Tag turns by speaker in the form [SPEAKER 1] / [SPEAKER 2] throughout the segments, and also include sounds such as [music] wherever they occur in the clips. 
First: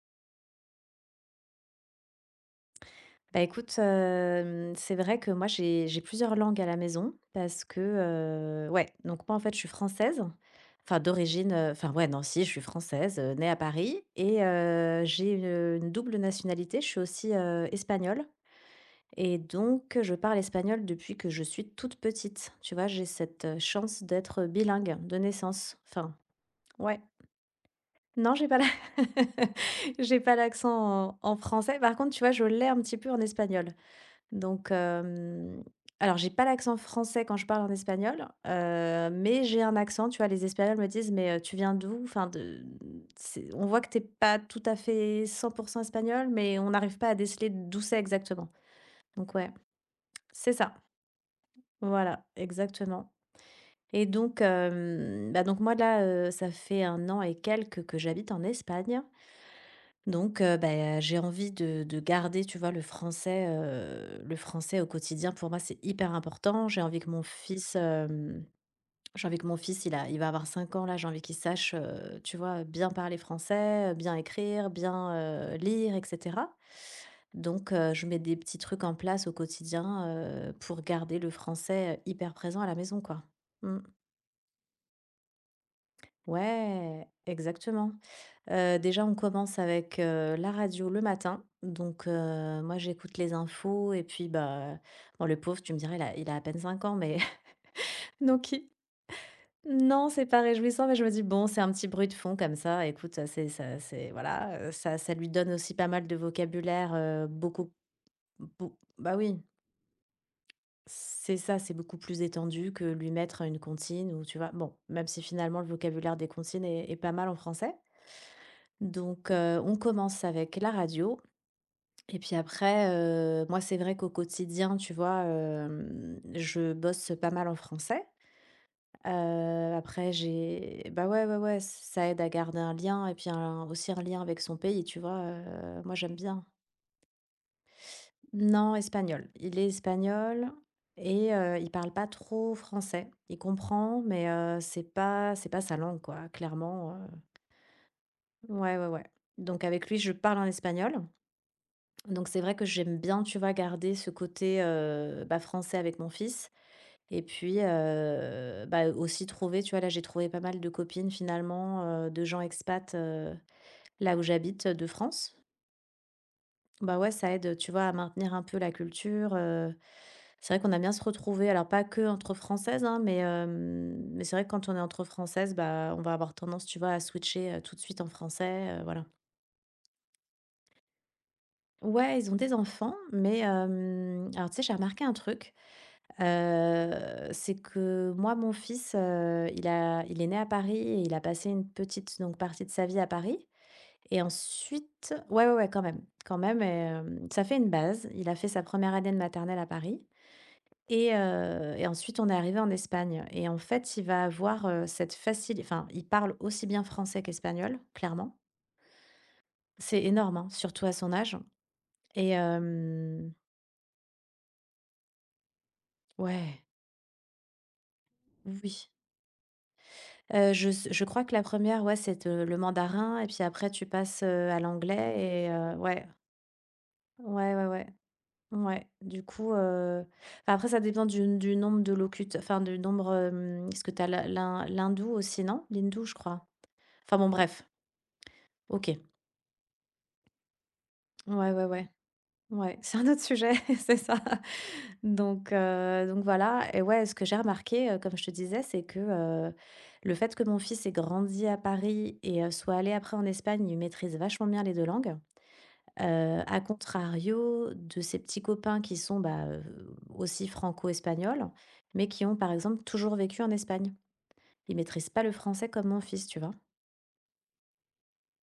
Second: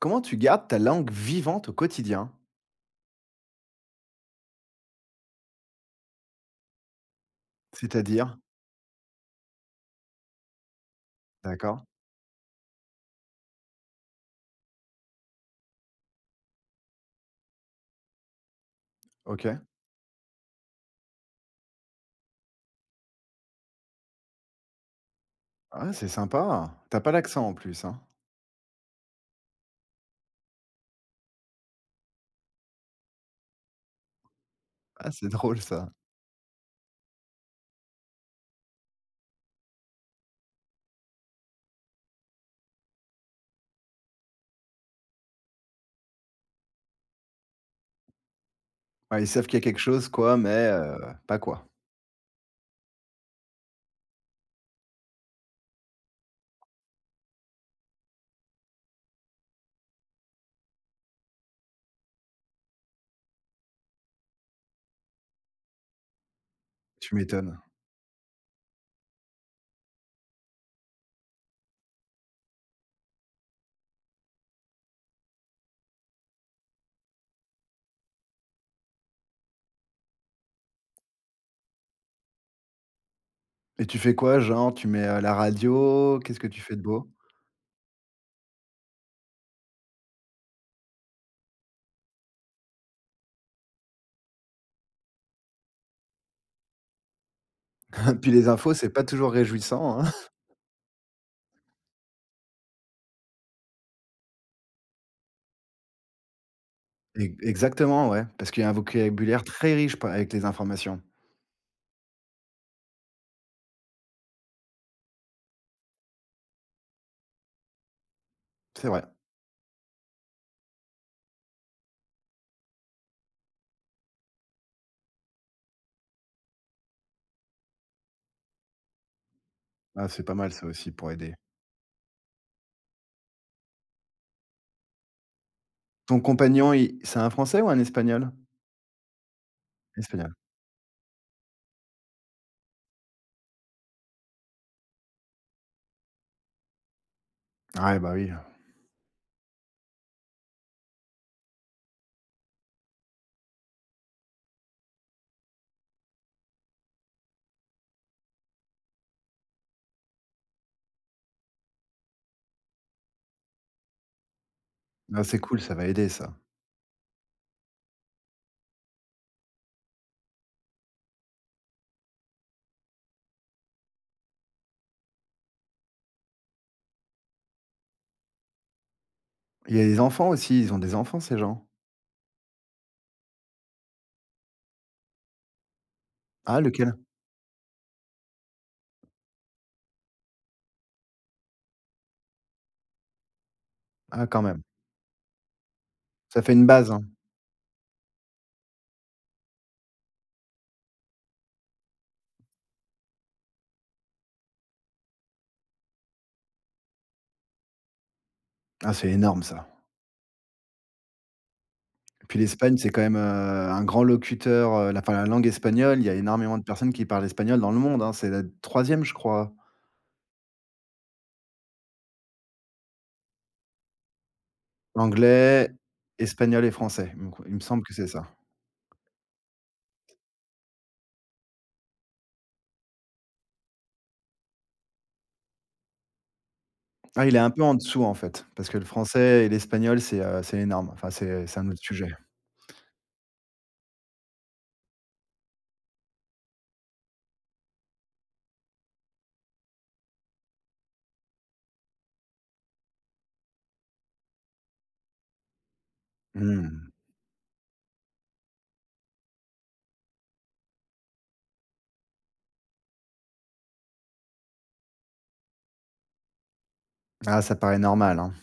[SPEAKER 1] Comment tu gardes ta langue vivante au quotidien?
[SPEAKER 2] Bah écoute, c'est vrai que moi j'ai plusieurs langues à la maison parce
[SPEAKER 1] C'est-à-dire?
[SPEAKER 2] que, ouais, donc moi en fait je suis française, enfin d'origine,
[SPEAKER 1] D'accord,
[SPEAKER 2] enfin ouais, non si, je suis française, née à Paris et j'ai une double nationalité. Je suis aussi, espagnole et
[SPEAKER 1] OK.
[SPEAKER 2] donc je parle espagnol depuis que je suis toute petite. Tu vois? J'ai cette, chance d'être bilingue de naissance.
[SPEAKER 1] Ah, c'est
[SPEAKER 2] Enfin,
[SPEAKER 1] sympa.
[SPEAKER 2] ouais.
[SPEAKER 1] T'as pas l'accent en plus, hein?
[SPEAKER 2] Non, j'ai pas la [laughs] j'ai pas l'accent en français. Par contre, tu vois, je l'ai un petit peu en espagnol. Donc,
[SPEAKER 1] Ah, c'est drôle ça.
[SPEAKER 2] alors j'ai pas l'accent français quand je parle en espagnol, mais j'ai un accent, tu vois? Les Espagnols me disent: «Mais, tu viens d'où?» enfin de c'est on voit que t'es pas tout à fait 100 espagnol, mais on n'arrive pas à déceler d'où c'est exactement.
[SPEAKER 1] Ouais, ils
[SPEAKER 2] Donc
[SPEAKER 1] savent
[SPEAKER 2] ouais,
[SPEAKER 1] qu'il y a quelque chose quoi,
[SPEAKER 2] c'est
[SPEAKER 1] mais
[SPEAKER 2] ça,
[SPEAKER 1] pas quoi.
[SPEAKER 2] voilà, exactement et donc, bah, donc moi là, ça fait un an et quelques que j'habite en Espagne. Donc, bah, j'ai envie de garder, tu vois, le français au quotidien. Pour moi, c'est hyper important.
[SPEAKER 1] Tu m'étonnes.
[SPEAKER 2] J'ai envie que mon fils, il va avoir 5 ans là, j'ai envie qu'il sache, tu vois, bien parler français, bien écrire, bien, lire et cetera. Donc, je mets des petits trucs en place au quotidien, pour garder le français hyper présent à la maison, quoi. Mmh.
[SPEAKER 1] Et tu fais quoi genre? Tu mets, la radio? Qu'est-ce que tu fais de
[SPEAKER 2] Ouais,
[SPEAKER 1] beau?
[SPEAKER 2] exactement. Déjà, on commence avec, la radio le matin. Donc, moi, j'écoute les infos et puis, bah, bon, le pauvre, tu me dirais, il a à peine 5 ans, mais [laughs]
[SPEAKER 1] [laughs] Puis les
[SPEAKER 2] donc il
[SPEAKER 1] infos, c'est pas toujours réjouissant,
[SPEAKER 2] non,
[SPEAKER 1] hein?
[SPEAKER 2] c'est
[SPEAKER 1] [laughs]
[SPEAKER 2] pas réjouissant, mais je me dis: «Bon, c'est un petit bruit de fond comme ça, écoute, ça, c'est voilà, ça lui donne aussi pas mal de vocabulaire,
[SPEAKER 1] E
[SPEAKER 2] beaucoup
[SPEAKER 1] Exactement, ouais, parce qu'il y a un
[SPEAKER 2] beau» bah, oui,
[SPEAKER 1] vocabulaire très riche pa avec les informations.
[SPEAKER 2] c'est ça, c'est beaucoup plus étendu que lui mettre une comptine ou tu vois? Bon, même si finalement le vocabulaire des comptines est pas mal en français.
[SPEAKER 1] C'est vrai.
[SPEAKER 2] Donc, on commence avec la radio et puis après, moi, c'est vrai qu'au quotidien, tu vois, je bosse pas mal en français.
[SPEAKER 1] Ah,
[SPEAKER 2] Après
[SPEAKER 1] c'est pas mal ça
[SPEAKER 2] j'ai
[SPEAKER 1] aussi
[SPEAKER 2] bah,
[SPEAKER 1] pour
[SPEAKER 2] ouais,
[SPEAKER 1] aider.
[SPEAKER 2] ouais, ouais, ça aide à garder un lien et puis un, aussi un lien avec son pays, tu vois? Moi, j'aime
[SPEAKER 1] Ton
[SPEAKER 2] bien.
[SPEAKER 1] compagnon, il c'est un Français ou un Espagnol?
[SPEAKER 2] Non, espagnol. Il est
[SPEAKER 1] Espagnol.
[SPEAKER 2] espagnol et il parle pas trop français. Il comprend, mais c'est pas sa langue, quoi, clairement.
[SPEAKER 1] Ouais, bah oui.
[SPEAKER 2] Ouais, ouais, ouais. Donc avec lui, je parle en espagnol. Donc c'est vrai que j'aime bien, tu vois, garder ce côté, bah, français avec mon fils et puis, bah, aussi trouver, tu vois, là, j'ai trouvé pas mal de copines finalement, de gens expats, là où j'habite, de
[SPEAKER 1] Ah,
[SPEAKER 2] France.
[SPEAKER 1] c'est cool, ça va aider ça.
[SPEAKER 2] Bah, ouais, ça aide, tu vois, à maintenir un peu la culture. C'est vrai qu'on aime bien se retrouver, alors pas que entre françaises, hein, mais c'est vrai que quand on est entre françaises, bah, on va avoir tendance, tu vois, à switcher, tout de suite en français, voilà.
[SPEAKER 1] Il y a des enfants aussi, ils ont des enfants ces gens?
[SPEAKER 2] Ouais, ils ont des enfants, mais, alors tu sais, j'ai remarqué un truc.
[SPEAKER 1] Ah lequel?
[SPEAKER 2] C'est que moi, mon fils, il est né à Paris et il a passé une petite donc partie de sa vie à Paris et
[SPEAKER 1] Ah quand même.
[SPEAKER 2] ensuite ouais, ouais, ouais, quand
[SPEAKER 1] Ça fait
[SPEAKER 2] même,
[SPEAKER 1] une base, hein.
[SPEAKER 2] ça fait une base. Il a fait sa première année de maternelle à Paris et ensuite on est arrivé en Espagne et en fait, il va avoir, cette facili enfin, il parle aussi bien français qu'espagnol, clairement.
[SPEAKER 1] Ah c'est énorme ça.
[SPEAKER 2] C'est énorme, hein, surtout à son âge et
[SPEAKER 1] Puis l'Espagne, c'est quand même,
[SPEAKER 2] hem
[SPEAKER 1] un grand locuteur, la enfin la langue espagnole, il y a énormément
[SPEAKER 2] ouais,
[SPEAKER 1] de personnes qui parlent espagnol dans le monde, hein. C'est la
[SPEAKER 2] oui.
[SPEAKER 1] troisième, je crois.
[SPEAKER 2] Je s je crois que la première ouais, c'est de le mandarin et puis après tu passes, à l'anglais et
[SPEAKER 1] Anglais,
[SPEAKER 2] ouais.
[SPEAKER 1] espagnol et français. Il me q
[SPEAKER 2] Ouais,
[SPEAKER 1] il me
[SPEAKER 2] ouais,
[SPEAKER 1] semble
[SPEAKER 2] ouais.
[SPEAKER 1] que c'est ça.
[SPEAKER 2] Ouais. Du coup, enfin après ça dépend du nombre de locuteurs enfin du nombre, parce que t'as as l'hindou aussi, non? L'hindou, je crois? Enfin
[SPEAKER 1] Ah
[SPEAKER 2] bon
[SPEAKER 1] il est un peu
[SPEAKER 2] bref.
[SPEAKER 1] en dessous en fait, parce que le
[SPEAKER 2] OK.
[SPEAKER 1] français et l'espagnol c'est énorme. Enfin c'est
[SPEAKER 2] Ouais,
[SPEAKER 1] c'est
[SPEAKER 2] ouais,
[SPEAKER 1] un autre
[SPEAKER 2] ouais.
[SPEAKER 1] sujet.
[SPEAKER 2] Ouais, c'est un autre sujet, [laughs] c'est ça. Donc voilà et ouais, ce que j'ai remarqué, comme je te disais, c'est que, heu, le fait que mon fils ait grandi à Paris et soit allé après en Espagne, il maîtrise vachement bien les 2 langues. À
[SPEAKER 1] Mmh.
[SPEAKER 2] contrario de ses petits copains qui sont, bah, aussi franco-espagnols, mais qui ont, par exemple, toujours vécu en Espagne. Ils maîtrisent pas le français comme mon fils, tu vois?
[SPEAKER 1] Ah, ça paraît normal, hein.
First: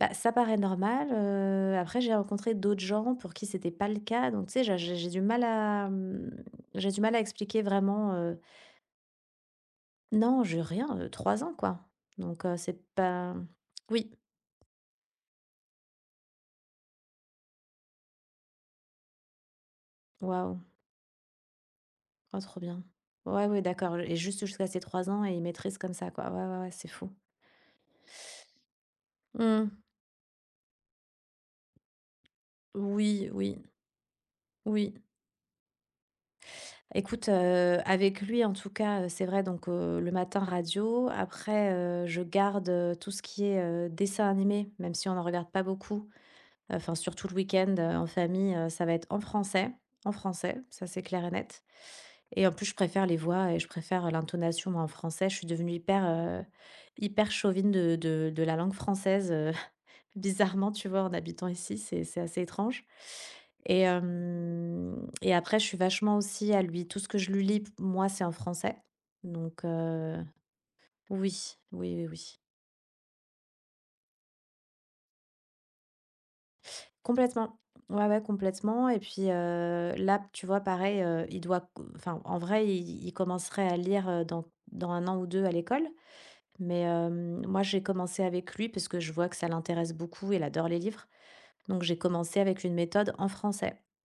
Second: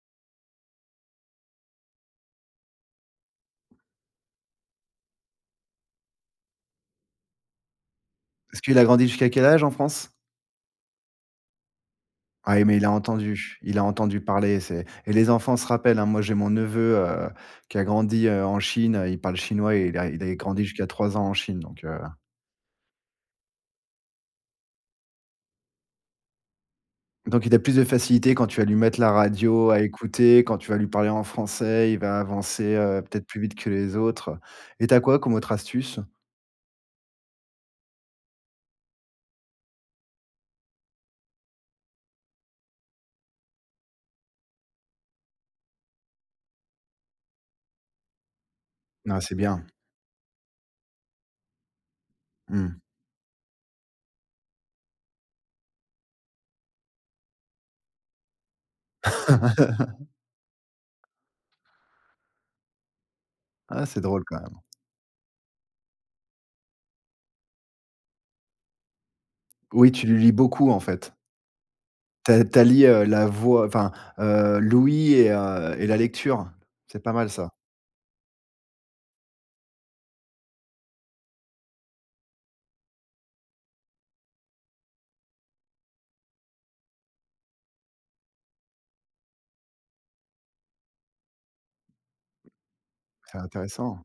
[SPEAKER 2] Bah, ça paraît normal, après j'ai rencontré d'autres gens pour qui c'était pas le cas, donc tu sais, j'ai du mal à, mmh, j'ai du mal à expliquer vraiment.
[SPEAKER 1] Parce qu'il a grandi jusqu'à quel âge en France?
[SPEAKER 2] Non, j'ai rien, 3 ans, quoi, donc
[SPEAKER 1] Ah oui, mais
[SPEAKER 2] c'est
[SPEAKER 1] il a
[SPEAKER 2] pas
[SPEAKER 1] entendu, il a
[SPEAKER 2] oui,
[SPEAKER 1] entendu parler, c'est et les enfants se rappellent, hein. Moi, j'ai mon neveu, qui a grandi, en Chine, il parle chinois et il a
[SPEAKER 2] waouh,
[SPEAKER 1] grandi jusqu'à 3 ans en Chine, donc heu,
[SPEAKER 2] oh trop bien. Ouais, ouais, d'accord et juste jusqu'à ces 3 ans et ils maîtrisent comme ça, quoi. Ouais, ouais, ouais, c'est fou.
[SPEAKER 1] donc il a plus de facilité quand tu vas lui mettre la radio à
[SPEAKER 2] Mmh.
[SPEAKER 1] écouter, quand tu vas lui parler en français, il va avancer, peut-être
[SPEAKER 2] Oui,
[SPEAKER 1] plus vite
[SPEAKER 2] oui,
[SPEAKER 1] que les autres, et
[SPEAKER 2] oui.
[SPEAKER 1] t'as quoi comme autre astuce?
[SPEAKER 2] Écoute, avec lui en tout cas, c'est vrai donc le matin radio, après, je garde, tout ce qui est, dessin animé, même si on en regarde pas beaucoup, enfin surtout le week-end, en famille, ça va être
[SPEAKER 1] Ah, c'est bien.
[SPEAKER 2] en français, ça c'est clair et net et en plus
[SPEAKER 1] Mmh.
[SPEAKER 2] je préfère les voix et je préfère l'intonation moi en français. Je suis devenue hyper chauvine de la langue française,
[SPEAKER 1] [laughs]
[SPEAKER 2] bizarrement, tu vois, en habitant ici, c'est assez étrange et
[SPEAKER 1] Ah, c'est drôle quand même.
[SPEAKER 2] hem et après, je suis vachement aussi à lui tout ce que je lui lis, p moi, c'est en français donc
[SPEAKER 1] Oui, tu lui lis beaucoup, en fait?
[SPEAKER 2] oui, oui, oui,
[SPEAKER 1] Tu
[SPEAKER 2] oui.
[SPEAKER 1] a tu La voix enfin, l'ouïe et la lecture. C'est pas mal ça,
[SPEAKER 2] Complètement. Ouais, ouais, complètement et puis, là, tu vois, pareil, il doit enfin, en vrai, il commencerait à lire, dans un an ou 2 à l'école mais moi, j'ai commencé avec lui parce que je vois que ça l'intéresse beaucoup, il adore les livres donc j'ai commencé avec une méthode en
[SPEAKER 1] c'est
[SPEAKER 2] français.
[SPEAKER 1] intéressant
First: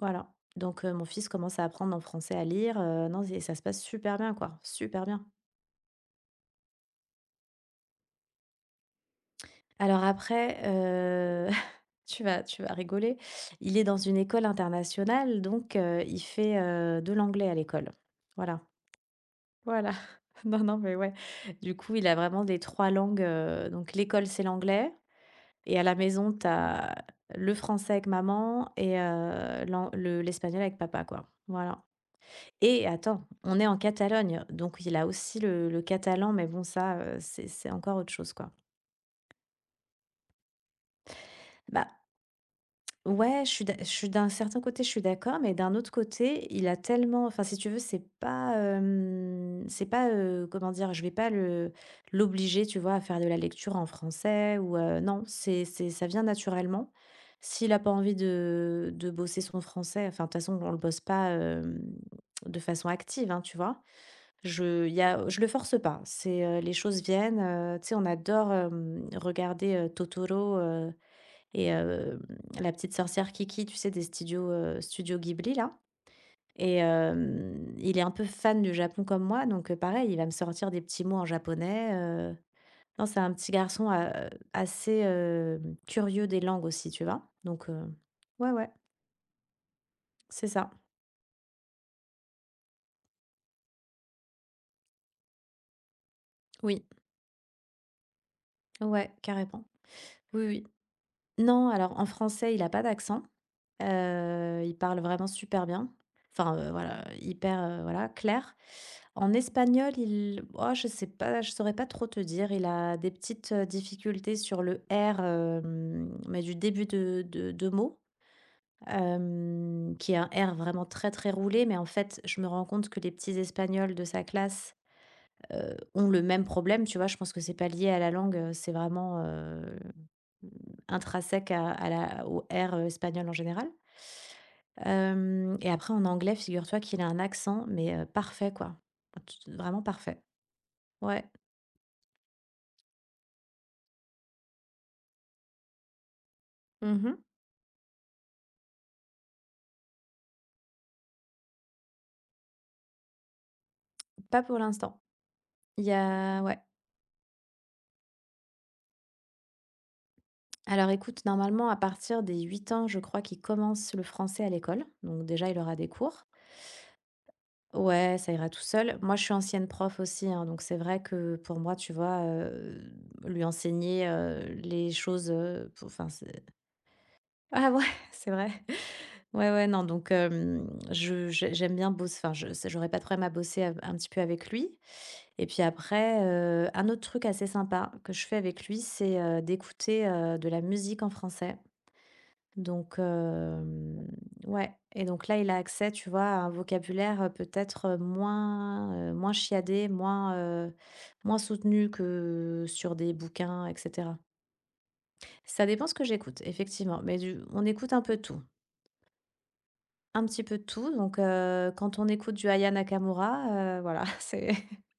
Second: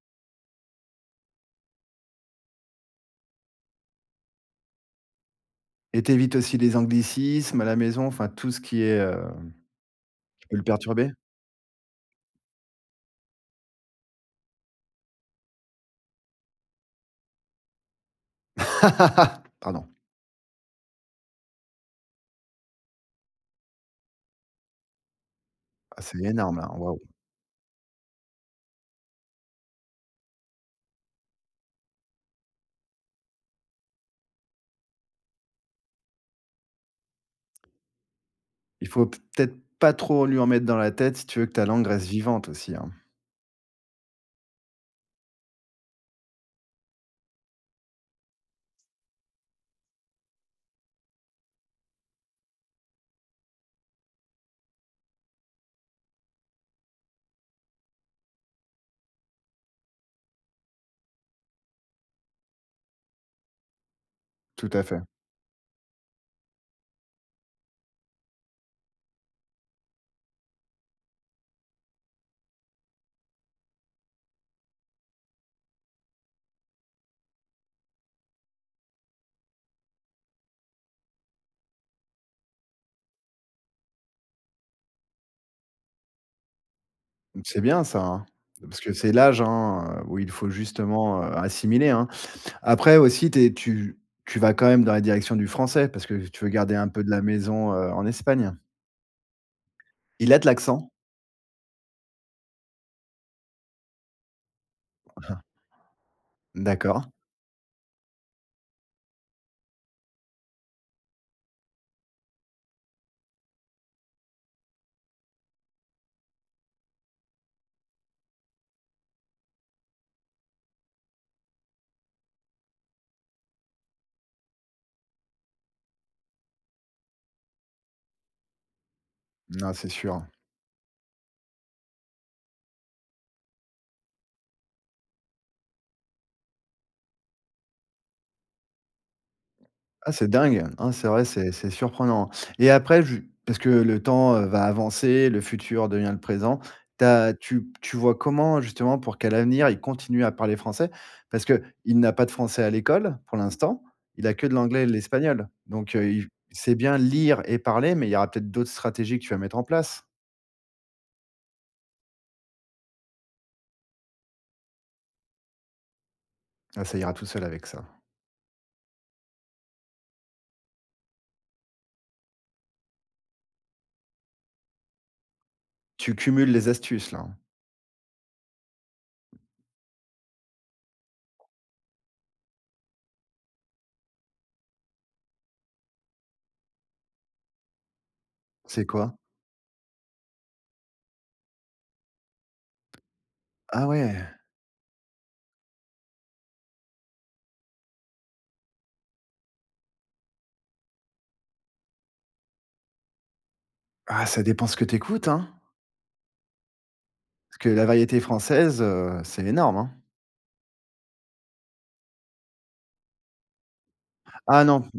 [SPEAKER 2] Voilà. Donc mon fils commence à apprendre en français à lire, non, c'est ça se passe super bien quoi, super bien.
[SPEAKER 1] et tu aussi les anglicismes à la maison, enfin tout ce qui est,
[SPEAKER 2] Alors
[SPEAKER 1] qui peut
[SPEAKER 2] après,
[SPEAKER 1] le perturber?
[SPEAKER 2] [laughs] tu vas rigoler, il est dans une école internationale donc il fait, de l'anglais à l'école. Voilà,
[SPEAKER 1] [laughs] Pardon.
[SPEAKER 2] voilà. [laughs] Non, non, mais ouais. Du coup, il a vraiment les 3 langues, donc l'école, c'est l'anglais et à la
[SPEAKER 1] Ah c'est
[SPEAKER 2] maison,
[SPEAKER 1] énorme là,
[SPEAKER 2] t'as
[SPEAKER 1] waouh.
[SPEAKER 2] le français avec maman et l'espagnol avec papa quoi. Voilà. Et attends, on est en Catalogne, donc il a aussi le catalan, mais bon, ça, c'est encore autre chose, quoi.
[SPEAKER 1] Il faut peut-être pas trop lui en mettre dans la tête si tu veux que ta langue
[SPEAKER 2] Bah
[SPEAKER 1] reste vivante aussi, hein.
[SPEAKER 2] ouais, je suis d'un certain côté, je suis d'accord, mais d'un autre côté, il a tellement, enfin, si tu veux, c'est pas, comment dire, je vais pas le l'obliger, tu vois, à faire de la lecture en français ou non, ça vient naturellement. S'il a pas envie de bosser son français, enfin, de toute façon, on le bosse pas de façon active, hein, tu vois.
[SPEAKER 1] Tout à
[SPEAKER 2] Je il
[SPEAKER 1] fait.
[SPEAKER 2] y a Je le force pas. C'est, les choses viennent, tu sais, on adore, regarder, Totoro, et La Petite Sorcière Kiki, tu sais, studios Ghibli là et il est un peu fan du Japon comme moi donc pareil, il va me sortir des petits mots en japonais, heu. Non, c'est un petit garçon a assez, curieux des langues aussi, tu vois?
[SPEAKER 1] C'est
[SPEAKER 2] Donc
[SPEAKER 1] bien ça, hein,
[SPEAKER 2] ouais, ouais,
[SPEAKER 1] parce que c'est l'âge, hein, où il
[SPEAKER 2] c'est
[SPEAKER 1] faut
[SPEAKER 2] ça.
[SPEAKER 1] justement, assimiler, hein. Après aussi, tu vas quand même dans la direction du français parce que tu veux garder
[SPEAKER 2] Oui,
[SPEAKER 1] un peu de la maison, en Espagne.
[SPEAKER 2] ouais, carrément.
[SPEAKER 1] Il a
[SPEAKER 2] Oui,
[SPEAKER 1] de
[SPEAKER 2] oui.
[SPEAKER 1] l'accent?
[SPEAKER 2] Non, alors en français, il a pas d'accent. Il parle vraiment
[SPEAKER 1] Ah,
[SPEAKER 2] super bien. Enfin, voilà,
[SPEAKER 1] d'accord.
[SPEAKER 2] hyper, voilà, clair. En espagnol, il oh, je sais pas, je saurais pas trop te dire. Il a des petites, difficultés sur le R, mais du début de mot, qui est un R vraiment très, très roulé. Mais en fait, je me rends compte que les petits espagnols de sa classe ont le même problème, tu vois? Je pense que c'est pas lié à la langue, c'est vraiment,
[SPEAKER 1] Non, c'est sûr.
[SPEAKER 2] mmh, intrinsèque à la au R, espagnol en général. Hem Et après en anglais, figure-toi qu'il a un accent, mais parfait quoi. T Vraiment
[SPEAKER 1] Ah,
[SPEAKER 2] parfait.
[SPEAKER 1] c'est dingue. Hein, c'est vrai,
[SPEAKER 2] Ouais.
[SPEAKER 1] c'est surprenant et après ju parce que le temps, va avancer, le futur devient le présent.
[SPEAKER 2] Mmh.
[SPEAKER 1] T'as, tu tu vois comment justement pour qu'à l'avenir, il continue à parler français? Parce que il n'a pas de français à l'école pour l'instant, il a
[SPEAKER 2] Pas
[SPEAKER 1] que de
[SPEAKER 2] pour
[SPEAKER 1] l'anglais et de
[SPEAKER 2] l'instant.
[SPEAKER 1] l'espagnol
[SPEAKER 2] Il y
[SPEAKER 1] donc il
[SPEAKER 2] a ouais.
[SPEAKER 1] sait bien lire et parler, mais il y aura peut-être d'autres stratégies que tu vas mettre en place.
[SPEAKER 2] Alors écoute, normalement à partir des 8 ans, je crois qu'il commence le français à l'école, donc déjà il aura des cours.
[SPEAKER 1] Ah, ça ira tout seul avec ça.
[SPEAKER 2] Ouais, ça ira tout seul. Moi, je suis ancienne prof aussi, hein, donc c'est vrai que pour moi, tu vois, lui enseigner les choses, enfin,
[SPEAKER 1] Tu
[SPEAKER 2] c'est...
[SPEAKER 1] cumules les astuces là, hein.
[SPEAKER 2] Ah ouais, [laughs] c'est vrai. Ouais, ouais, non, donc j'aime bien bosser, enfin, j'aurais pas de problème à bosser un petit peu avec lui. Et puis après, un autre truc assez sympa que je fais avec lui,
[SPEAKER 1] C'est quoi?
[SPEAKER 2] c'est d'écouter de la musique en français. Donc,
[SPEAKER 1] Ah ouais.
[SPEAKER 2] ouais et donc là, il a accès, tu vois, à un vocabulaire, peut-être, moins chiadé, moins soutenu que sur des bouquins et cetera.
[SPEAKER 1] Ah, ça dépend ce que tu écoutes, hein,
[SPEAKER 2] Ça dépend ce que j'écoute, effectivement, mais du
[SPEAKER 1] parce
[SPEAKER 2] on
[SPEAKER 1] que la
[SPEAKER 2] écoute un peu
[SPEAKER 1] variété
[SPEAKER 2] tout,
[SPEAKER 1] française, c'est énorme, hein.
[SPEAKER 2] un petit peu de tout, donc, quand on écoute du Aya Nakamura, voilà, [laughs] c'est
[SPEAKER 1] Ah non.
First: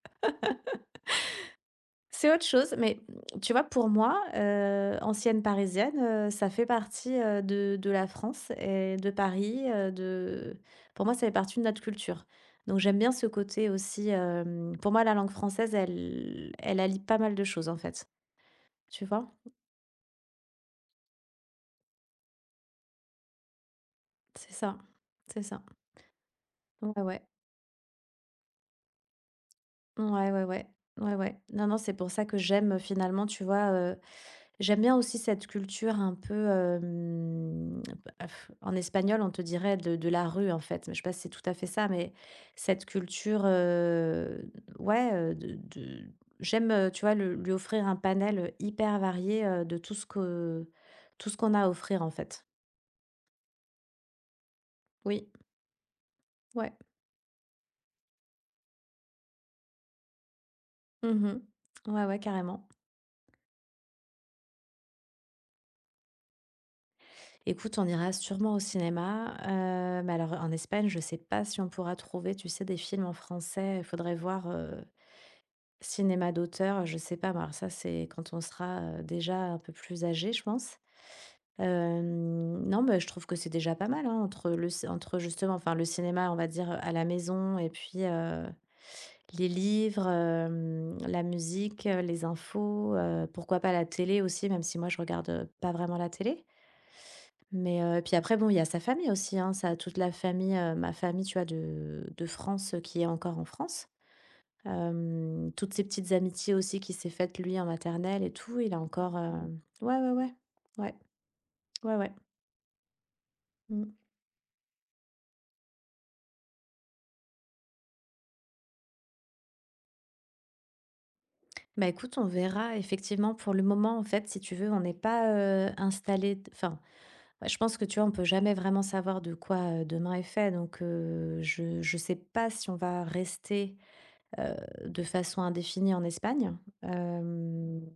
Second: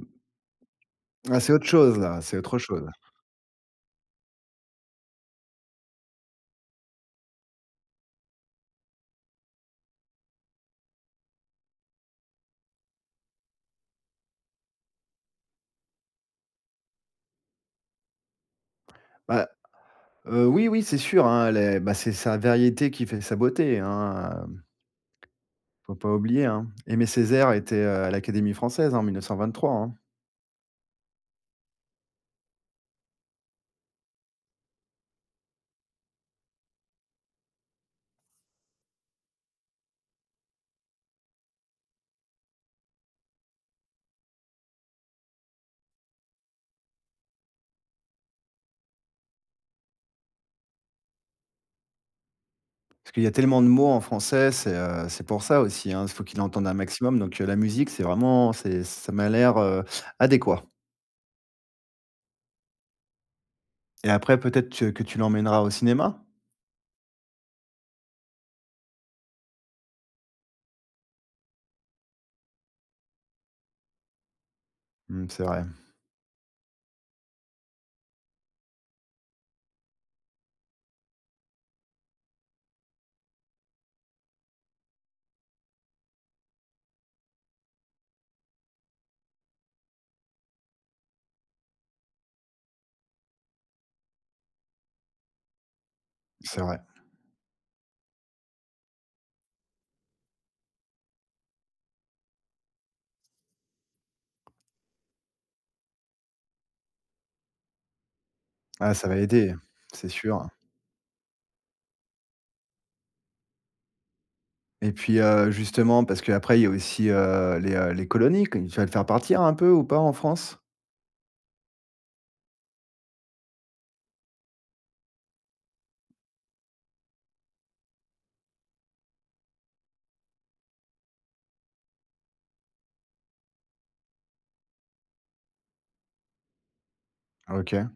[SPEAKER 1] Ah, c'est autre chose là,
[SPEAKER 2] C'est
[SPEAKER 1] c'est
[SPEAKER 2] autre
[SPEAKER 1] autre
[SPEAKER 2] chose,
[SPEAKER 1] chose.
[SPEAKER 2] mais mmh, tu vois, pour moi, ancienne parisienne, ça fait partie, de la France et de Paris, de pour moi, ça fait partie de notre culture. Donc j'aime bien ce côté aussi, pour moi, la langue française, elle allie pas mal de choses, en fait. Tu vois?
[SPEAKER 1] Bah, oui, oui, c'est sûr, hein, les bah, c'est sa variété qui fait sa beauté, hein,
[SPEAKER 2] C'est ça, c'est ça.
[SPEAKER 1] faut pas oublier, hein.
[SPEAKER 2] Ouais,
[SPEAKER 1] Aimé
[SPEAKER 2] ouais.
[SPEAKER 1] Césaire était, à l'Académie française en 1923, hein.
[SPEAKER 2] Ouais, ouais, ouais. Ouais, ouais. Non, non, c'est pour ça que j'aime, finalement, tu vois. J'aime bien aussi cette culture un peu, bah, en espagnol, on te dirait de la rue, en fait, mais je sais pas si c'est tout à fait ça, mais cette culture, ouais, de j'aime, tu vois, le lui offrir un panel, hyper varié, de tout ce qu'on a à offrir, en fait.
[SPEAKER 1] Parce qu'il y a tellement de mots en français, c'est
[SPEAKER 2] Oui,
[SPEAKER 1] pour ça aussi, hein. Il faut qu'il entende
[SPEAKER 2] ouais.
[SPEAKER 1] un maximum, donc la musique, c'est ça m'a l'air, adéquat
[SPEAKER 2] Mmh. Ouais, ouais, carrément.
[SPEAKER 1] et après peut-être tu que tu l'emmèneras au cinéma?
[SPEAKER 2] Écoute, on ira sûrement au cinéma, mais alors en Espagne, je sais pas si on pourra trouver, tu sais, des films en français. Il faudrait voir.
[SPEAKER 1] Mmh, c'est vrai,
[SPEAKER 2] Cinéma d'auteur, je sais pas, mais alors ça, c'est quand on sera, déjà un peu plus âgé, je pense. Non, mais je trouve que c'est déjà pas mal, hein, entre le c entre justement, enfin, le cinéma, on va dire, à la maison et puis, les livres, la musique, les infos, pourquoi pas la télé aussi, même si moi je regarde, pas vraiment la télé.
[SPEAKER 1] c'est vrai.
[SPEAKER 2] Mais, puis après bon, il y a sa famille aussi, hein, ça toute la famille, ma famille, tu vois, de France, qui est encore en France. Toutes ces petites amitiés aussi qui s'est faites lui en maternelle et tout, il a
[SPEAKER 1] Ah, ça
[SPEAKER 2] encore,
[SPEAKER 1] va aider,
[SPEAKER 2] ouais,
[SPEAKER 1] c'est
[SPEAKER 2] ouais, ouais.
[SPEAKER 1] sûr
[SPEAKER 2] Ouais, ouais, ouais. Mmh.
[SPEAKER 1] et puis, justement, parce qu'après il y a aussi, les colonies, que tu vas le faire partir un peu ou pas en France?
[SPEAKER 2] Bah, écoute, on verra effectivement pour le moment, en fait, si tu veux, on n'est pas, installés d enfin, ouais, je pense que, tu vois, on peut jamais vraiment savoir de quoi, demain est fait donc je sais pas si on va rester, heu, de façon indéfinie en Espagne. Hem,
[SPEAKER 1] OK.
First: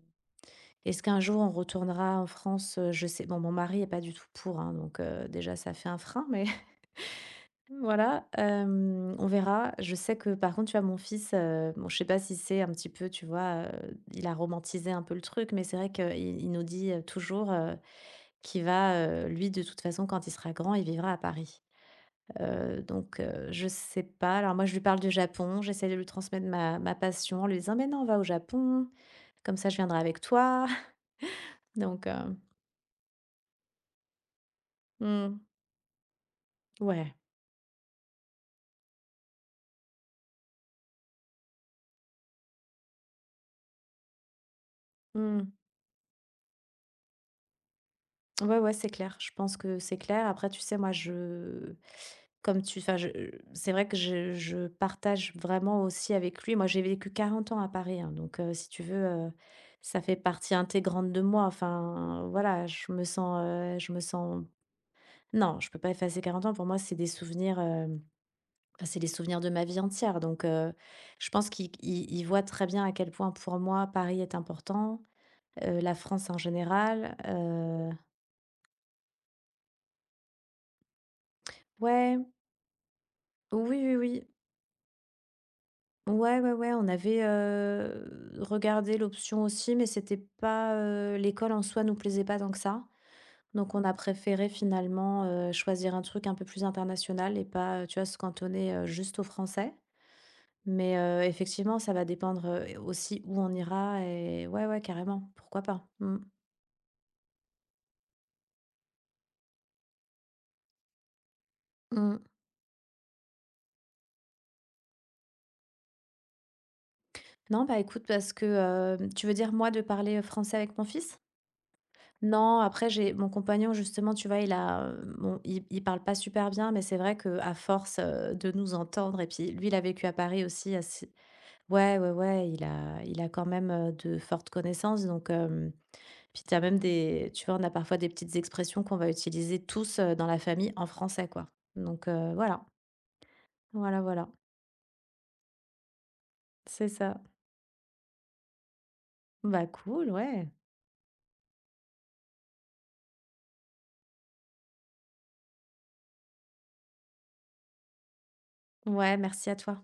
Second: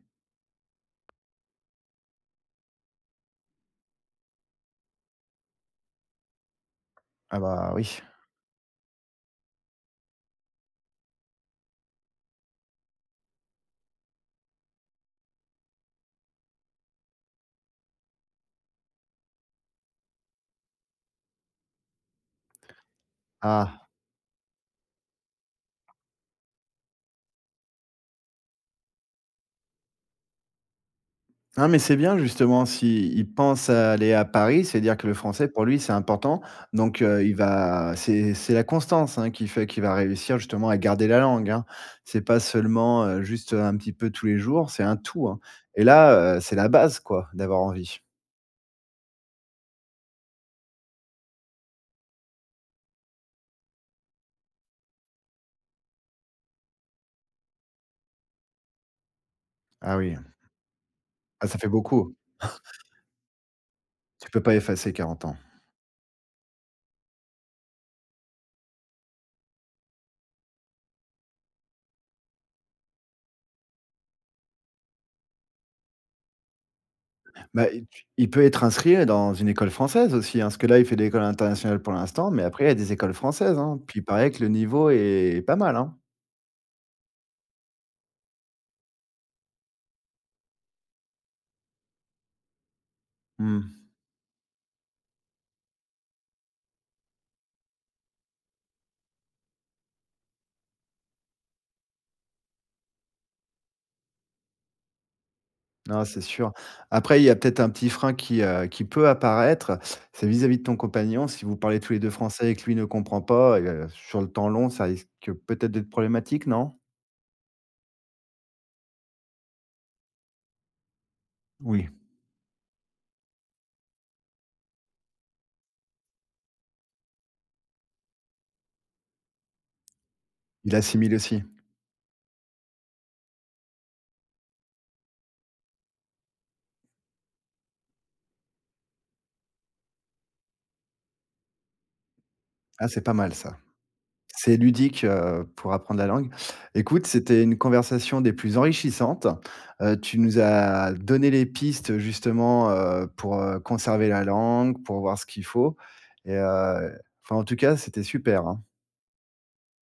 [SPEAKER 2] Est-ce qu'un jour on retournera en France? Je sais bon, mon mari est pas du tout pour, hein, donc déjà ça fait un frein mais.
[SPEAKER 1] Ah bah, oui.
[SPEAKER 2] Voilà, on verra. Je sais que par contre, tu vois, mon fils, bon, je sais pas si c'est un petit peu, tu vois, il a romantisé un peu le truc, mais c'est vrai qu'il nous dit, toujours, qu'il va, lui, de toute façon, quand il sera grand, il vivra à Paris. Donc je
[SPEAKER 1] Ah!
[SPEAKER 2] sais pas. Alors moi, je lui parle du Japon, j'essaie de lui transmettre ma passion en lui disant: «Mais non, on va au Japon, comme ça je viendrai avec toi».
[SPEAKER 1] Non,
[SPEAKER 2] [laughs]
[SPEAKER 1] mais c'est
[SPEAKER 2] Donc
[SPEAKER 1] bien justement s'il pense à aller à Paris, c'est-à-dire que le
[SPEAKER 2] mmh,
[SPEAKER 1] français pour lui, c'est important. Donc,
[SPEAKER 2] ouais,
[SPEAKER 1] il va c'est la constance, hein, qui fait qu'il va réussir justement à garder la langue, hein. C'est pas seulement, juste, un petit peu tous les jours, c'est un tout, hein.
[SPEAKER 2] mmh,
[SPEAKER 1] Et là, c'est la base quoi, d'avoir envie.
[SPEAKER 2] ouais, ouais, c'est clair. Je pense que c'est clair. Après, tu sais, moi, je Comme tu enfin, je c'est vrai que je partage vraiment aussi avec lui. Moi, j'ai vécu 40 ans à Paris, hein, donc si tu veux,
[SPEAKER 1] Ah
[SPEAKER 2] ça fait
[SPEAKER 1] oui,
[SPEAKER 2] partie intégrante de moi.
[SPEAKER 1] ah ça fait beaucoup.
[SPEAKER 2] Enfin, voilà, je me sens, heu, je me
[SPEAKER 1] Tu peux
[SPEAKER 2] sens
[SPEAKER 1] pas effacer 40 ans.
[SPEAKER 2] non, je peux pas effacer 40 ans. Pour moi, c'est des souvenirs, enfin, c'est les souvenirs de ma vie entière, donc je pense qu'il voit très bien à quel point, pour moi, Paris est important, la France en général,
[SPEAKER 1] Bah, il il peut être inscrit dans une école française aussi, hein, parce que là, il fait de l'école internationale pour
[SPEAKER 2] ouais,
[SPEAKER 1] l'instant, mais après, il y a des écoles françaises,
[SPEAKER 2] oui,
[SPEAKER 1] hein.
[SPEAKER 2] oui,
[SPEAKER 1] Puis il
[SPEAKER 2] oui.
[SPEAKER 1] paraît que le niveau est pas mal, hein.
[SPEAKER 2] Ouais, ouais, ouais, on avait, regardé l'option aussi, mais c'était pas, l'école en soi nous plaisait pas tant que ça.
[SPEAKER 1] Mmh.
[SPEAKER 2] Donc on a préféré finalement, choisir un truc un peu plus international et pas, tu vois, se cantonner, juste aux français. Mais, effectivement, ça va dépendre, aussi où on ira et ouais, ouais, carrément, pourquoi pas.
[SPEAKER 1] Non,
[SPEAKER 2] Mmh.
[SPEAKER 1] c'est sûr. Après, il y a peut-être un petit frein qui peut apparaître, c'est vis-à-vis de ton compagnon. Si vous parlez tous les 2
[SPEAKER 2] Mmh.
[SPEAKER 1] français et que lui ne comprend pas, sur le temps long, ça risque peut-être d'être problématique, non?
[SPEAKER 2] Non, bah, écoute, parce que, tu veux dire moi de parler français avec mon fils?
[SPEAKER 1] Oui,
[SPEAKER 2] Non, après j'ai mon compagnon justement, tu vois, il a, bon, il parle pas super bien, mais c'est vrai que à force, de nous entendre et puis lui, il a vécu à Paris aussi
[SPEAKER 1] il
[SPEAKER 2] assez,
[SPEAKER 1] assimile aussi.
[SPEAKER 2] ouais, ouais, ouais, il a quand même, de fortes connaissances donc puis t'as même des tu vois, on a parfois des petites expressions qu'on va utiliser tous, dans la famille en français, quoi. Donc voilà,
[SPEAKER 1] Ah, c'est pas mal ça.
[SPEAKER 2] voilà, voilà,
[SPEAKER 1] C'est ludique, pour apprendre la langue.
[SPEAKER 2] c'est
[SPEAKER 1] Écoute,
[SPEAKER 2] ça.
[SPEAKER 1] c'était une conversation des plus enrichissantes.
[SPEAKER 2] Bah, cool,
[SPEAKER 1] Tu nous
[SPEAKER 2] ouais.
[SPEAKER 1] as donné les pistes justement, pour, conserver la langue, pour voir ce qu'il faut et enfin en tout cas, c'était super, hein.
[SPEAKER 2] Ouais, merci à toi.